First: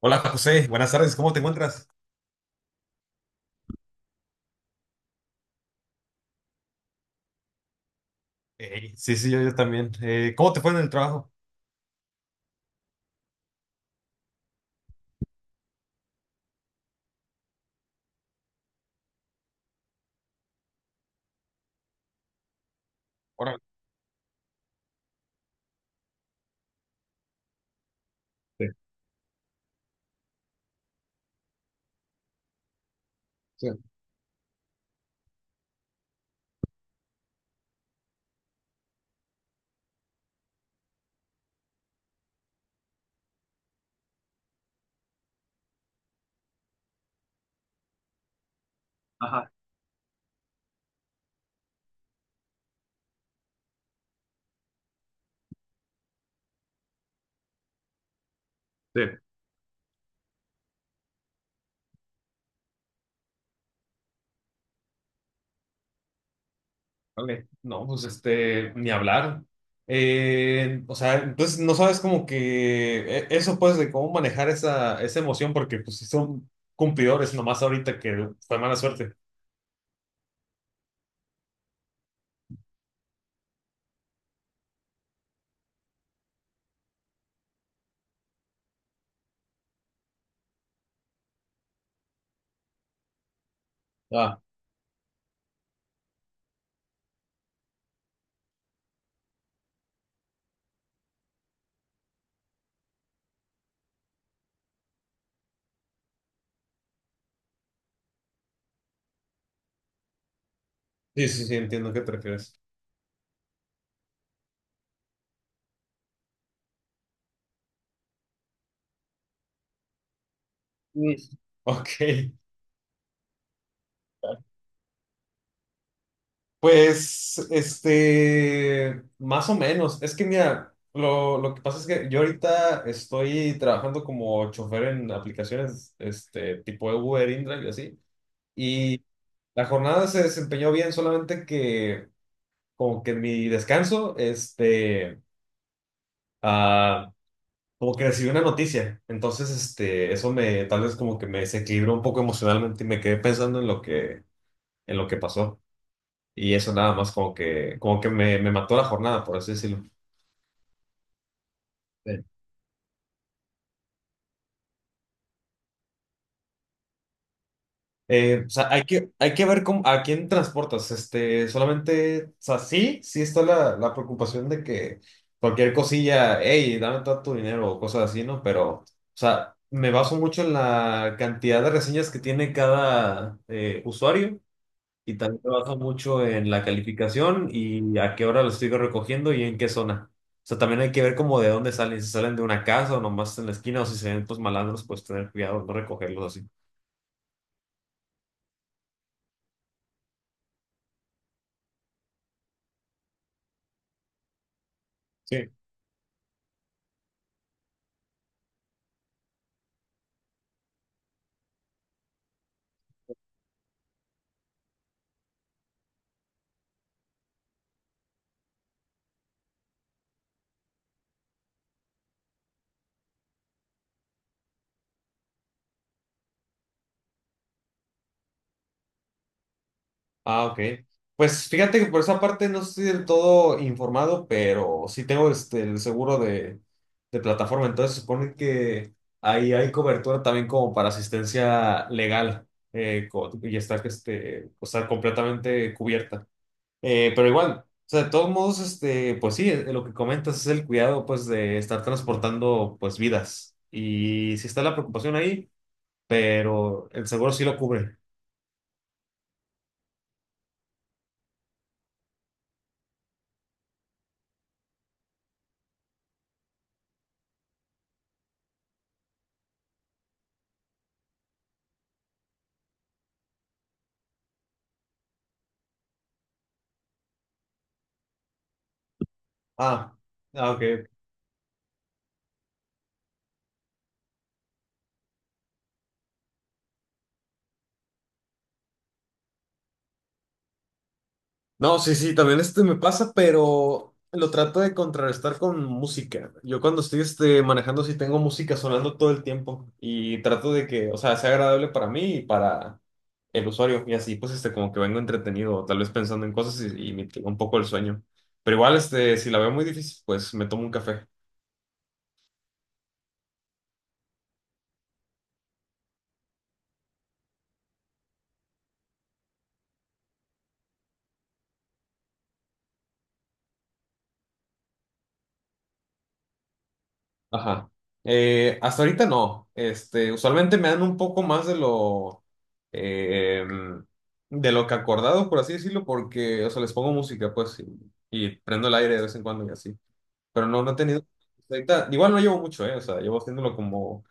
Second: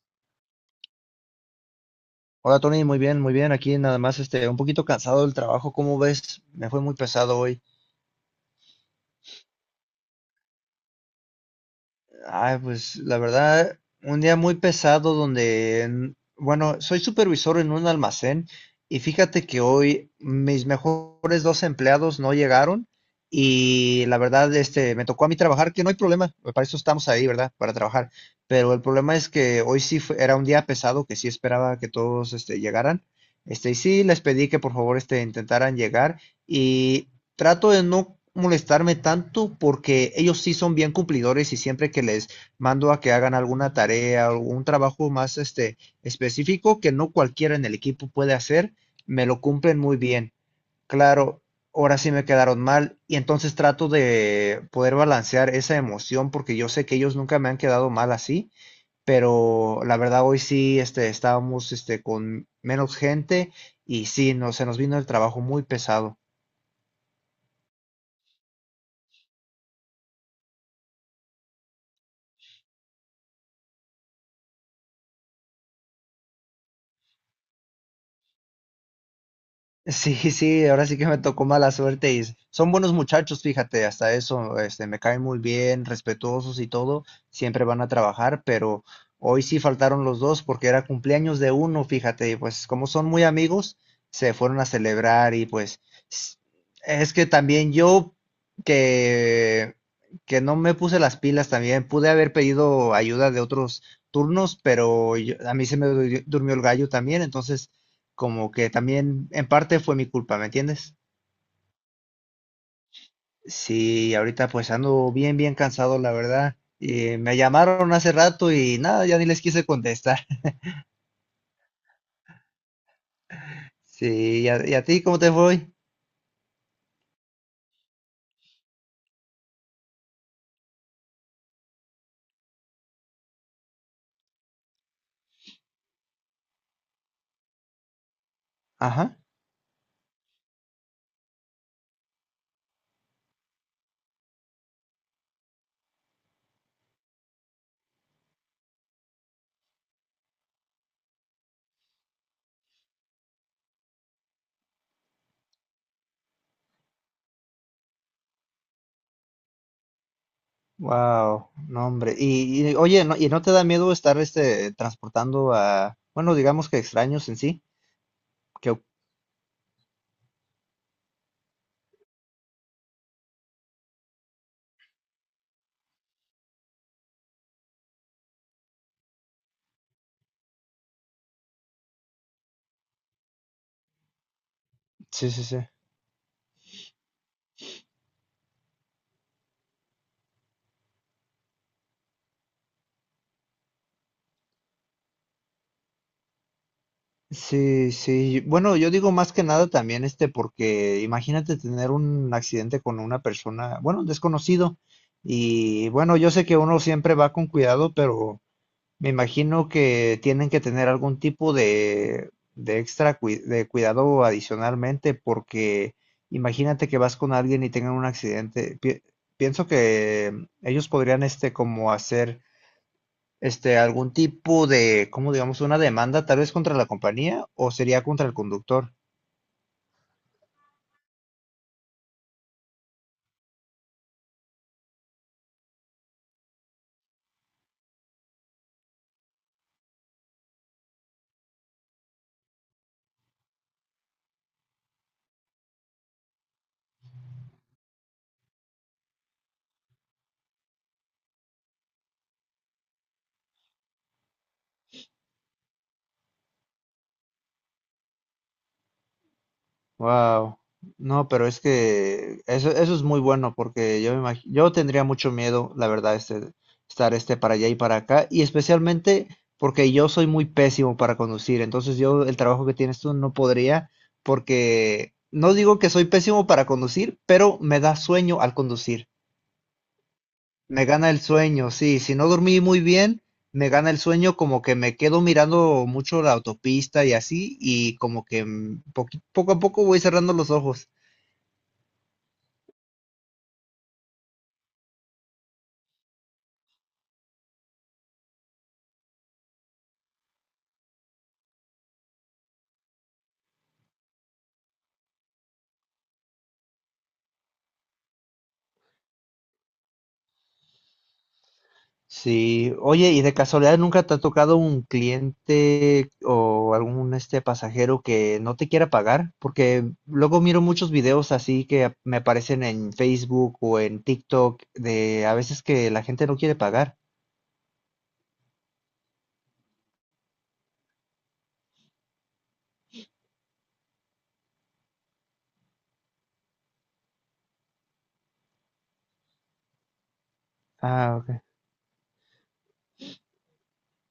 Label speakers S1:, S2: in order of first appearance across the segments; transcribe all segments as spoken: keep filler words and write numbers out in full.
S1: Hola José, buenas tardes, ¿cómo te encuentras?
S2: Hola Tony, muy bien, muy bien. Aquí nada más, este, un poquito cansado del trabajo, ¿cómo ves? Me fue muy pesado hoy.
S1: Ey, sí, sí, yo, yo también. Eh, ¿cómo te fue en el trabajo?
S2: Ay, pues la verdad, un día muy pesado donde, en- bueno, soy supervisor en un almacén y fíjate que hoy mis mejores dos empleados no llegaron
S1: Órale.
S2: y la verdad, este, me tocó a mí trabajar, que no hay problema, para eso estamos ahí, ¿verdad? Para trabajar.
S1: Sí,
S2: Pero el problema es que hoy sí fue- era un día pesado que sí esperaba que todos, este, llegaran.
S1: sí,
S2: Este, y sí les pedí que por favor, este, intentaran llegar. Trato de no molestarme tanto porque ellos sí son bien cumplidores y siempre que les mando a que hagan alguna tarea o un trabajo más este específico que no cualquiera en el equipo puede hacer, me lo
S1: ajá,
S2: cumplen muy bien. Claro, ahora sí me quedaron mal y entonces trato de poder balancear esa emoción porque yo sé que ellos nunca me han quedado mal así,
S1: sí.
S2: pero la verdad hoy sí este estábamos este con menos gente y sí, no, se nos vino el trabajo muy pesado.
S1: Vale. No, pues este, ni hablar. Eh, o sea, entonces no sabes como que eh, eso pues de cómo manejar esa, esa emoción porque pues sí son cumplidores nomás ahorita que fue mala suerte.
S2: Sí, sí, ahora sí que me tocó mala suerte y s- son buenos muchachos, fíjate, hasta eso, este, me caen muy bien, respetuosos y todo, siempre van a trabajar, pero hoy sí faltaron los dos porque era cumpleaños de uno, fíjate, y pues como son muy amigos, se
S1: Ah,
S2: fueron a celebrar y pues s- es que también yo que que no me puse las pilas también, pude haber pedido ayuda de otros turnos, pero yo- a mí se me du- durmió el gallo también, entonces como que también en parte fue mi culpa, ¿me entiendes?
S1: sí, sí, sí, entiendo a qué te refieres.
S2: Sí, ahorita pues ando bien, bien cansado, la verdad. Eh, me llamaron hace rato y nada, ya ni les quise contestar.
S1: Mm. Ok.
S2: Sí, ¿y a, y a ti cómo te fue?
S1: Pues, este, más o menos. Es que mira, lo, lo que pasa es que yo ahorita estoy trabajando como chofer en aplicaciones, este, tipo Uber, InDrive y así. Y
S2: Ajá.
S1: la jornada se desempeñó bien, solamente que como que en mi descanso, este, ah, como que recibí una noticia. Entonces, este, eso me, tal vez como que me desequilibró un poco emocionalmente y me quedé pensando en lo que, en lo que pasó. Y eso nada más como que, como que me, me mató la jornada, por así decirlo.
S2: Wow, no hombre.
S1: Sí.
S2: Y, y, oye, no, ¿y no te da miedo estar este transportando a, bueno, digamos que extraños en sí?
S1: Eh, o sea,
S2: Que,
S1: hay que, hay que ver cómo, a quién transportas. Este, solamente, o sea, sí, sí está la, la preocupación de que cualquier cosilla, hey, dame todo tu dinero o cosas así, ¿no? Pero, o sea, me baso mucho en la cantidad de reseñas que tiene cada eh, usuario y
S2: sí,
S1: también
S2: sí,
S1: me
S2: sí.
S1: baso mucho en la calificación y a qué hora lo estoy recogiendo y en qué zona. O sea, también hay que ver como de dónde salen, si salen de una casa o nomás en la esquina o si se ven pues malandros, pues tener cuidado, no recogerlos así.
S2: Sí, sí. Bueno, yo digo más que nada también este, porque imagínate tener un accidente con una persona, bueno, un desconocido. Y bueno, yo sé que uno siempre va con cuidado, pero me imagino que tienen que tener algún tipo de, de extra cui- de cuidado adicionalmente, porque imagínate que vas con alguien y tengan un accidente. Pi- pienso que ellos podrían este como hacer este, algún tipo de, ¿cómo digamos? Una demanda tal vez contra la compañía o sería contra el conductor.
S1: Ah, ok. Pues fíjate que por esa parte no estoy del todo informado, pero sí tengo este, el seguro de, de plataforma. Entonces supone que ahí hay cobertura también como para asistencia legal eh, co- y está, este, o sea, completamente cubierta. Eh, pero igual, o sea, de todos modos, este, pues sí, eh, lo que comentas es el cuidado pues de estar transportando pues vidas. Y sí está la preocupación ahí, pero el seguro sí lo cubre.
S2: Wow. No, pero es que eso, eso es muy bueno porque yo me imag- yo tendría mucho miedo, la verdad, este, estar este para allá y para acá y especialmente porque yo soy muy pésimo para conducir, entonces yo el trabajo que tienes tú no podría porque no digo que soy pésimo para conducir, pero me da sueño al conducir.
S1: Ah, ah,
S2: Me
S1: ok.
S2: gana el sueño, sí. Si no dormí muy bien, me gana el sueño como que me quedo mirando mucho la autopista y así, y como que mm, poqui- poco a poco voy cerrando los ojos.
S1: No, sí, sí, también este me pasa, pero lo trato de contrarrestar con música. Yo cuando estoy este, manejando sí tengo música sonando todo el tiempo y trato de que, o sea, sea agradable para mí y para el usuario y así pues este como que vengo entretenido, tal vez pensando en cosas y, y me mitigo un poco el sueño. Pero igual este si la veo muy difícil, pues me tomo un café.
S2: Sí, oye, ¿y de casualidad nunca te ha tocado un cliente o algún este pasajero que no te quiera pagar? Porque luego miro muchos videos así que ap- me aparecen en Facebook o en TikTok de a veces que la gente no quiere pagar.
S1: Ajá. Eh, hasta ahorita no. Este, usualmente me dan un poco más de lo eh, em, de lo que acordado, por así decirlo, porque, o sea, les pongo música, pues, y, y prendo el aire de vez en cuando y así. Pero no, no he tenido.
S2: Ah, ok.
S1: Hasta ahorita, igual no llevo mucho, ¿eh? O sea, llevo haciéndolo como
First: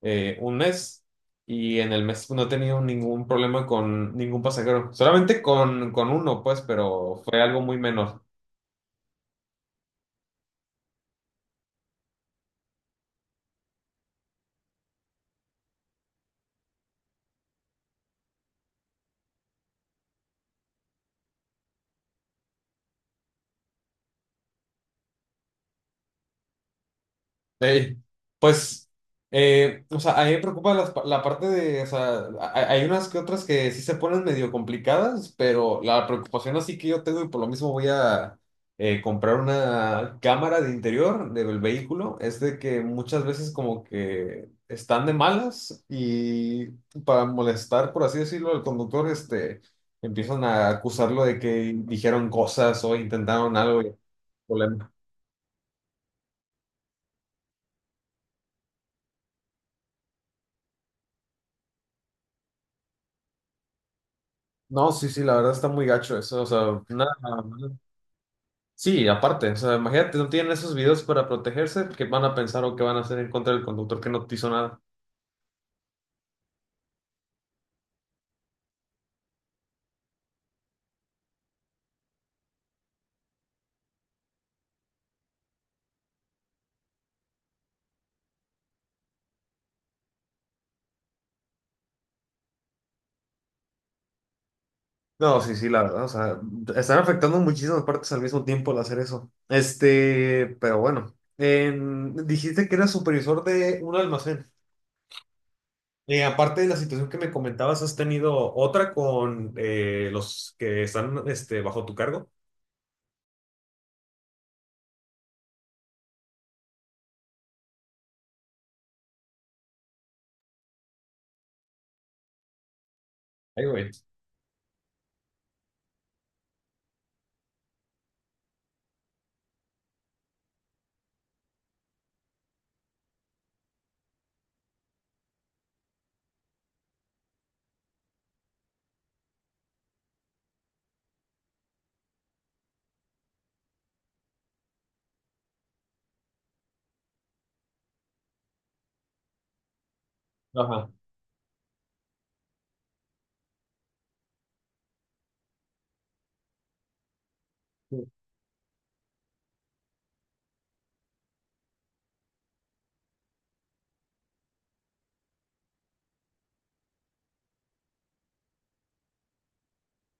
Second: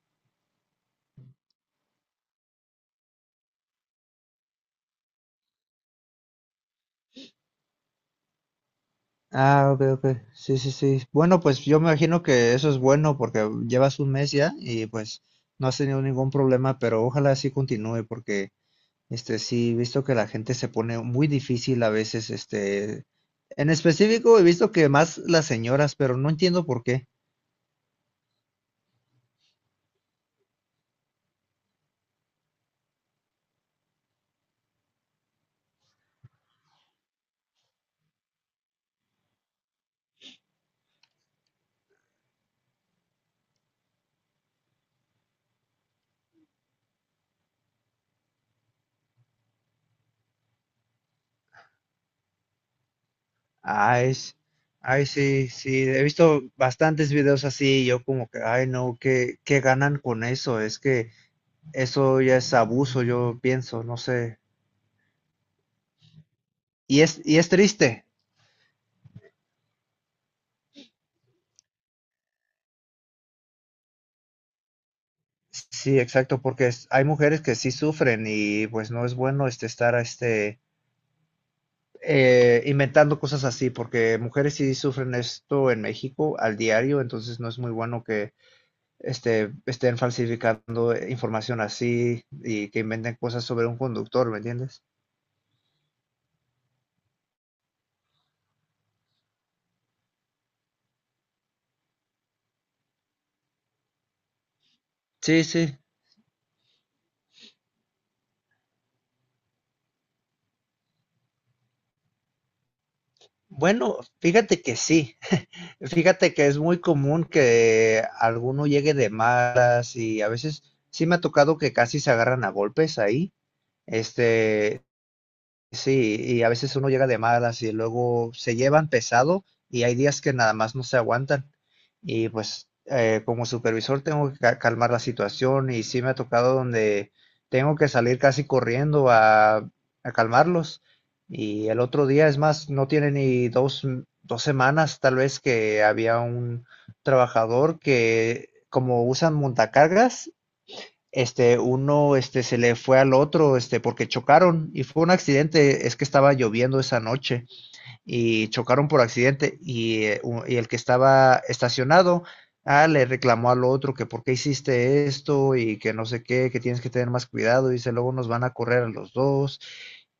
S1: eh, un mes y en el mes no he tenido ningún problema con ningún pasajero. Solamente con, con uno, pues, pero fue algo muy menor.
S2: Ah, ok, ok. Sí, sí, sí. Bueno, pues yo me imagino que eso es bueno porque llevas un mes ya y pues no has tenido ningún problema, pero ojalá así continúe porque, este, sí, he visto que la gente se pone muy difícil a veces, este, en específico he visto que más las señoras, pero no entiendo por qué.
S1: Ey, pues, eh, o sea, a mí me preocupa las pa- la parte de, o sea, ha- hay unas que otras que sí se ponen medio complicadas, pero la preocupación así que yo tengo y por lo mismo voy a eh, comprar una cámara de interior del vehículo, es de que muchas veces como que están de malas y para molestar, por así decirlo, al conductor, este, empiezan a acusarlo de que dijeron cosas o intentaron algo. Y
S2: Ay, s- ay, sí, sí, he visto bastantes videos así y yo como que, ay, no, ¿qué, qué ganan con eso? Es que eso ya es abuso, yo pienso, no sé.
S1: no, sí, sí, la verdad está muy gacho eso, o sea,
S2: Y
S1: nada,
S2: es, y es
S1: nada.
S2: triste.
S1: Sí, aparte, o sea, imagínate, no tienen esos videos para protegerse, ¿que van a pensar o que van a hacer en contra del conductor que no te hizo nada?
S2: Sí, exacto, porque es- hay mujeres que sí sufren y pues no es bueno este estar este eh, inventando cosas así, porque mujeres sí sufren esto en México al diario, entonces no es muy bueno que este estén falsificando información así y que inventen cosas sobre un conductor, ¿me entiendes?
S1: No, sí, sí, la verdad, o sea, están afectando muchísimas partes al mismo tiempo al hacer eso. Este, pero bueno, en- dijiste que eras supervisor de un almacén.
S2: Sí, sí.
S1: Y aparte de la situación que me comentabas, ¿has tenido otra con eh, los que están este, bajo tu cargo?
S2: Bueno, fíjate que sí. Fíjate que es muy común que alguno llegue de malas y a veces sí me ha tocado que casi se agarran a golpes ahí.
S1: Ay, güey.
S2: Este, Sí, y a veces uno llega de malas y luego se llevan pesado y hay días que nada más no se aguantan. Y pues eh, como supervisor tengo que ca- calmar la situación y sí me ha tocado donde tengo que salir casi corriendo a, a calmarlos. Y el otro día, es más, no tiene ni dos, m- dos semanas tal vez que había un trabajador que como usan montacargas,
S1: Ajá.
S2: este, uno este, se le fue al otro este, porque chocaron y fue un accidente, es que estaba lloviendo esa noche y chocaron por accidente y, eh, y el que estaba estacionado ah, le reclamó al otro que por qué hiciste esto y que no sé qué, que tienes que tener más cuidado, dice luego nos van a correr a los dos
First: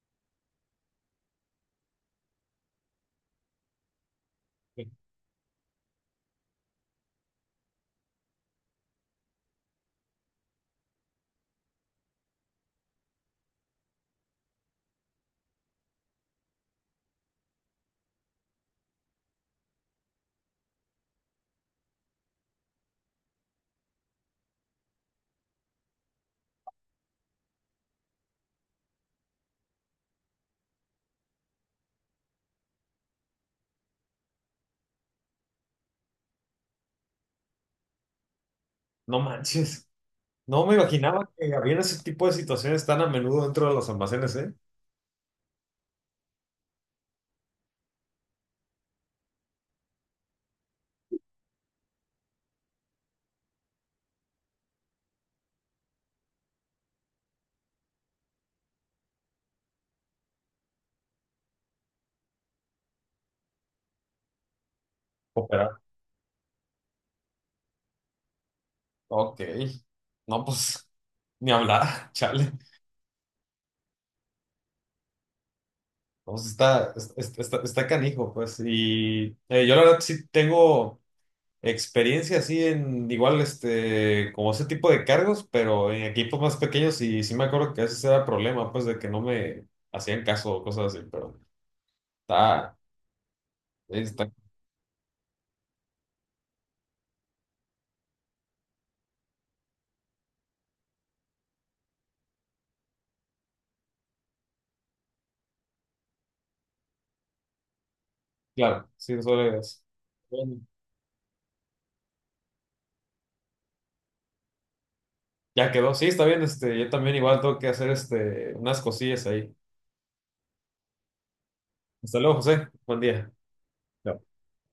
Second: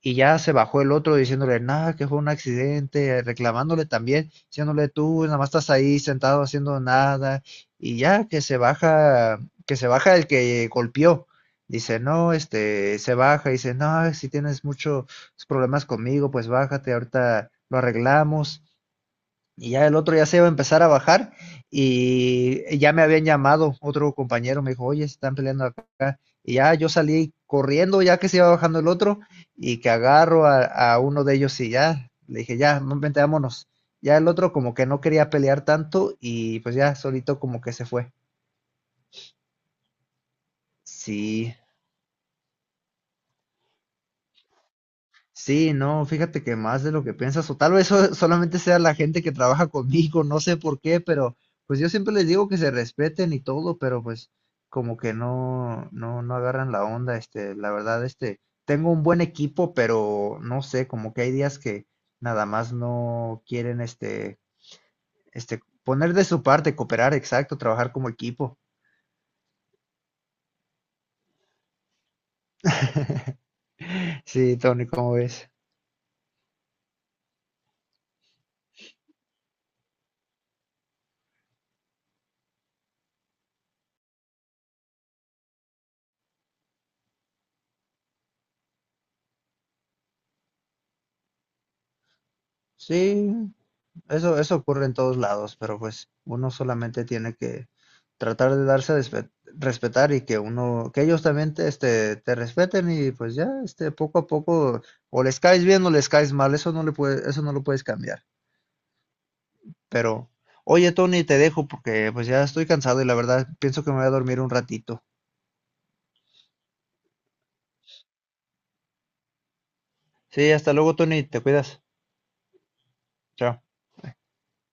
S2: y ya se bajó el otro diciéndole nada, que fue un accidente, reclamándole también, diciéndole tú nada más estás ahí sentado haciendo nada y ya que se baja, que se baja el que golpeó. Dice, no, este, se baja, y dice, no, si tienes mucho, tus problemas conmigo, pues bájate, ahorita lo arreglamos. Y ya el otro ya se iba a empezar a bajar y ya me habían llamado otro compañero, me dijo, oye, se están peleando acá. Y ya yo salí corriendo ya que se iba bajando el otro y que agarro a, a uno de ellos y ya le dije, ya, no, vente, vámonos. Ya el otro como que no quería pelear tanto y pues ya solito como que se fue.
S1: No manches. No me imaginaba que
S2: Sí,
S1: había ese tipo de situaciones tan a menudo dentro de los almacenes, ¿eh?
S2: sí, no, fíjate que más de lo que piensas, o tal vez so- solamente sea la gente que trabaja conmigo, no sé por qué, pero pues yo siempre les digo que se respeten y todo, pero pues como que no, no, no agarran la onda, este, la verdad, este, tengo un buen equipo, pero no sé, como que hay días que nada más no quieren, este, este,
S1: Operar.
S2: poner de su parte, cooperar, exacto, trabajar como equipo.
S1: Ok. No, pues, ni hablar, chale.
S2: Sí, Tony, ¿cómo ves?
S1: No, pues está, es- está, está canijo, pues. Y eh, yo la verdad sí tengo experiencia así en igual, este, como ese tipo de cargos, pero en equipos más pequeños y sí me acuerdo que ese era problema, pues, de que no me hacían caso o cosas así, pero está,
S2: Sí,
S1: está,
S2: Eso, eso ocurre en todos lados, pero pues uno solamente tiene que tratar de darse a despe- respetar y que uno, que ellos también te, este, te respeten y pues ya, este, poco a poco, o les caes bien o les caes mal, eso no le puede, eso no lo puedes cambiar.
S1: claro, sí, eso es.
S2: Pero, oye, Tony, te dejo porque pues ya estoy cansado y la verdad pienso que me voy a dormir un ratito.
S1: Ya quedó, sí, está bien, este, yo también igual tengo que hacer este, unas cosillas ahí.
S2: Sí, hasta luego, Tony, te cuidas.
S1: Hasta luego, José, buen día.
S2: Chao.